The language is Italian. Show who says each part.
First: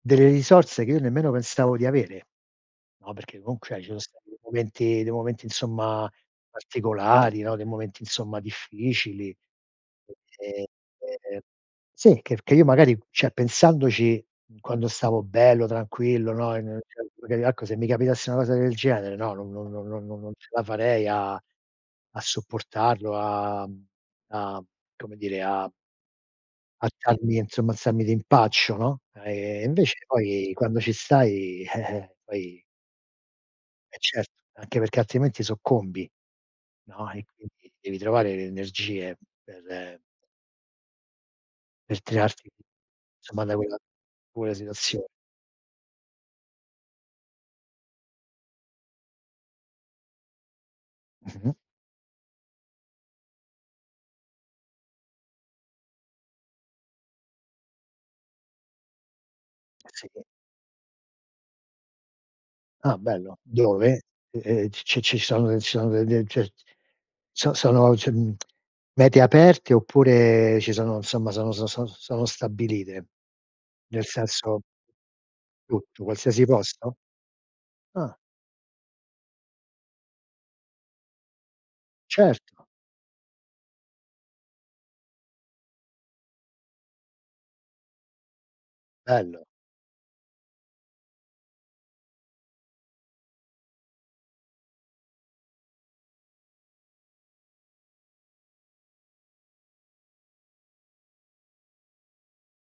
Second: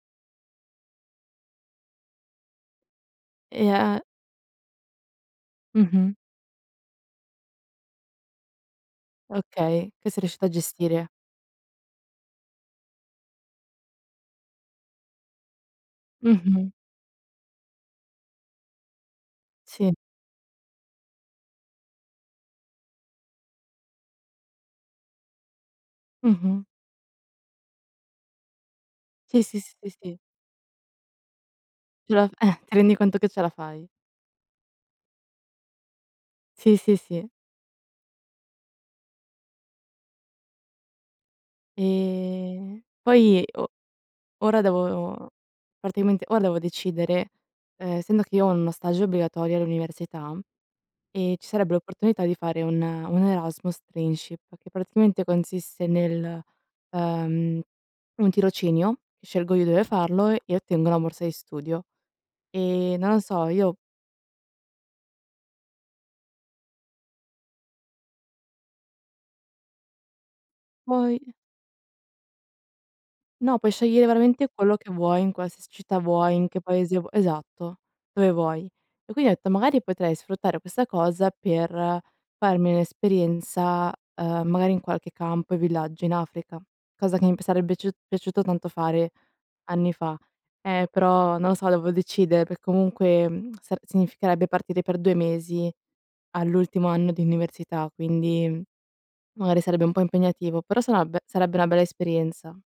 Speaker 1: Delle risorse che io nemmeno pensavo di avere. No, perché
Speaker 2: E
Speaker 1: comunque, cioè ci sono
Speaker 2: ehm
Speaker 1: stati dei momenti dei momenti, insomma,
Speaker 2: Mh-mh.
Speaker 1: particolari, no, dei momenti, insomma, difficili.
Speaker 2: Okay, che sei riuscito a
Speaker 1: Ehm,
Speaker 2: gestire.
Speaker 1: ehm sì, che che io magari, cioè, pensandoci, quando stavo bello, tranquillo, no?
Speaker 2: Mh-mh.
Speaker 1: [unintelligible] Magari ecco, se mi capitasse una cosa del genere, no? No no no
Speaker 2: Sì.
Speaker 1: no no no non ce la farei a a sopportarlo, a a come dire a
Speaker 2: Mh-mh.
Speaker 1: alzarmi, insomma, alzarmi d'impaccio, no?
Speaker 2: Sì, sì,
Speaker 1: Ehm,
Speaker 2: s sì
Speaker 1: invece
Speaker 2: sì.
Speaker 1: poi, quando ci stai,
Speaker 2: Ti ra eh,
Speaker 1: poi
Speaker 2: ti rendi conto che ce la fai.
Speaker 1: Eh, certo, anche perché altrimenti soccombi,
Speaker 2: Sì, sì,
Speaker 1: no e
Speaker 2: sì.
Speaker 1: quindi devi trovare le energie per per tirarti,
Speaker 2: Ehm, poi
Speaker 1: somma, da
Speaker 2: o
Speaker 1: quella quella
Speaker 2: ora
Speaker 1: situazio
Speaker 2: devo praticamente, ora devo decidere, ehm, essendo che io ho uno stage obbligatorio all'università e ci
Speaker 1: Mh-mh.
Speaker 2: sarebbe l'opportunità di fare un un Erasmus Trainship, che praticamente consiste nel, uhm, un tirocinio, scelgo io dove
Speaker 1: Sì.
Speaker 2: farlo e ottengo la morsa di studio. E,
Speaker 1: Ah,
Speaker 2: non lo
Speaker 1: bello,
Speaker 2: so, io
Speaker 1: dove? Ehm, ci ci ci sono de ci sono de de cioè, so sono cioè, mhmm, mete aperte oppure ci sono, insomma,
Speaker 2: Voi
Speaker 1: sono s son sono stabilite?
Speaker 2: No, puoi
Speaker 1: Nel
Speaker 2: scegliere veramente
Speaker 1: senso
Speaker 2: quello che vuoi, in qualsiasi città
Speaker 1: Tutto,
Speaker 2: vuoi,
Speaker 1: qualsiasi
Speaker 2: in che
Speaker 1: posto?
Speaker 2: paese vu esatto,
Speaker 1: Ah.
Speaker 2: dove vuoi. E quindi ho detto: "Magari potrei sfruttare questa cosa per
Speaker 1: Certo.
Speaker 2: farmi un'esperienza, uhm, magari, in qualche campo e villaggio in Africa", cosa che imb sarebbe biaciu piaciuto tanto fare
Speaker 1: Bello.
Speaker 2: anni fa. Eh, però non lo so, devo decidere, perché comunque mhmm sar significherebbe partire per 2 mesi all'ultimo anno di università, quindi, mhmm, magari sarebbe un po' impegnativo, però sarà ve sarebbe una bella esperienza.